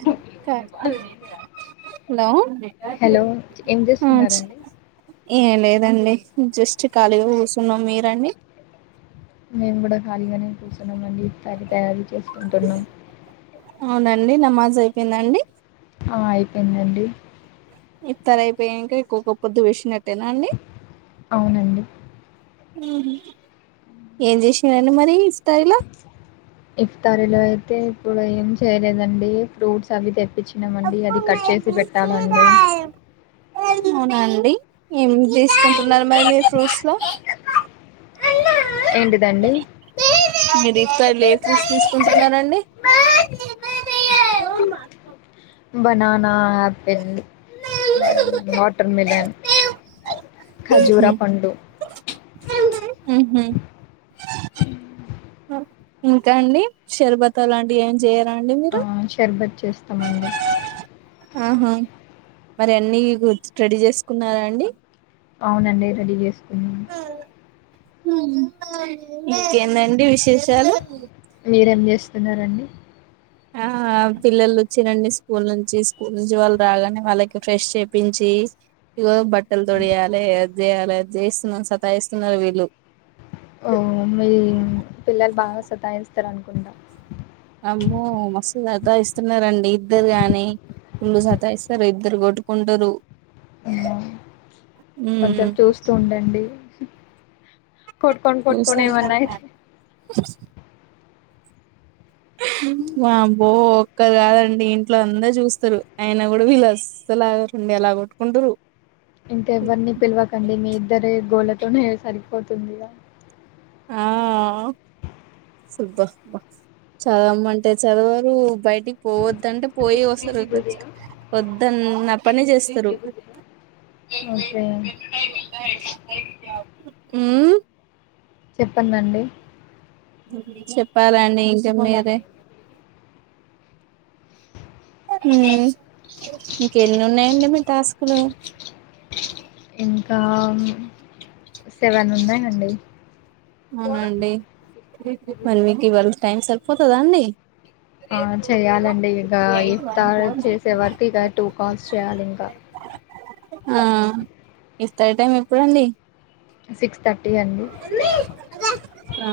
కుక్క hello hello ఏం చేస్తున్నారండి ఏం లేదండి జస్ట్ ఖాళీగా కూసున్నాం మీరండి మేము కూడా ఖాళీగానే కూసున్నాం అండి ఇఫ్తారి తయారు చేసుకుంటున్నాం అవునాండి నమాజ్ అయిపోయిందాండి ఆ అయిపోయిందండి ఇఫ్తార్ అయిపోయినంక నే ఒక్కపొద్దు విడ్చినట్టేనాండి అవునండి ఏం జేష్నారండి మరి ఇఫ్తారి లో ఇఫ్తారి లో అయితే ఇప్పుడు ఏం చేయలేదండి ఫ్రూట్స్ అవి తెప్పించ్ న్నామండి అది కట్ చేసి పెట్టాలండి అవునాండి ఏం జేస్కుంటున్నారు మరి మీరు ఫ్రూట్స్ లో ఏంటిదండి మీరు ఇఫ్తర్లో ఏ ఫ్రూట్స్ తీస్కుంటున్నారండి బనానా ఆపిల్ వాటర్ మిలన్ ఉహు ఖజూరా పండు ఉహు ఇంకాండి షర్బత లాంటివి ఏం చెయరాండి మీరు ఆ షర్బత్ చేస్తామండి ఆహా మరి అన్ని గుడ్స్ రెడీ చేసుకున్నారాండి అవునండి రెడీ చేసుకు ఇంకేందండి విశేషాలు మీరేం జేస్తున్నారండి ఆ పిల్లలు వచ్చిరండి స్కూల్ నుంచి స్కూల్ నుంచి వాళ్ళు రాగానే వాళ్ళకి ఫ్రెష్ చేపించి ఇగో బట్టలు తొడియాలె అది చేయాలె అద్ జేస్తున్నా సతాయిస్తున్నారు వీళ్ళు ఓ పిల్లలు బాగా సతాయింస్తరు అనుకుంటా అమ్మో మస్తు స సతాయిస్తున్నారండి ఇద్దరు గాని ఫుల్లు సతాయిస్తారు ఇద్దరు కొట్టుకుంటురు కొంచం చూస్తూ ఉండండి కొట్కోన్ చూస్తా కొట్కోనేమన్నాయితే వామ్మో ఒక్కరు కాదండి ఇంట్లో అందరు చూస్తరు అయన కూడా వీళ్ళుస్సలాగరు ండి ఎలా కోట్కుంటురు ఇంకా ఎవర్ని పిలవకండి మీ ఇద్దరె గోళ్ళతోనే సరిపోతుందిగా ఆ సుద్దాం మా చదవమంటే చదవరు బయటికి పోవద్దంటే పోయి వస్తరు వద్ద న్న పనే చేస్తరు ఓకే ఉమ్ చెప్పండండీ చెప్పాలండి ఇంకమీరే ఉమ్ ఇంకెనున్నాయండి మీ టాస్కులు ఇంకా సెవెన్ ఉన్నాయండి అవునండి మరి మీకు ఇవాళ టైం సరిపోతదా అండి ఆ చేయ్యాలండి గా [unintelligible] చేసే వరకు ఇగ టూ కాల్స్ చేయాలి ఇంకా ఆ ఇస్తారు టైం ఎప్పుడండి సిక్స్ థర్టీ అండి ఆ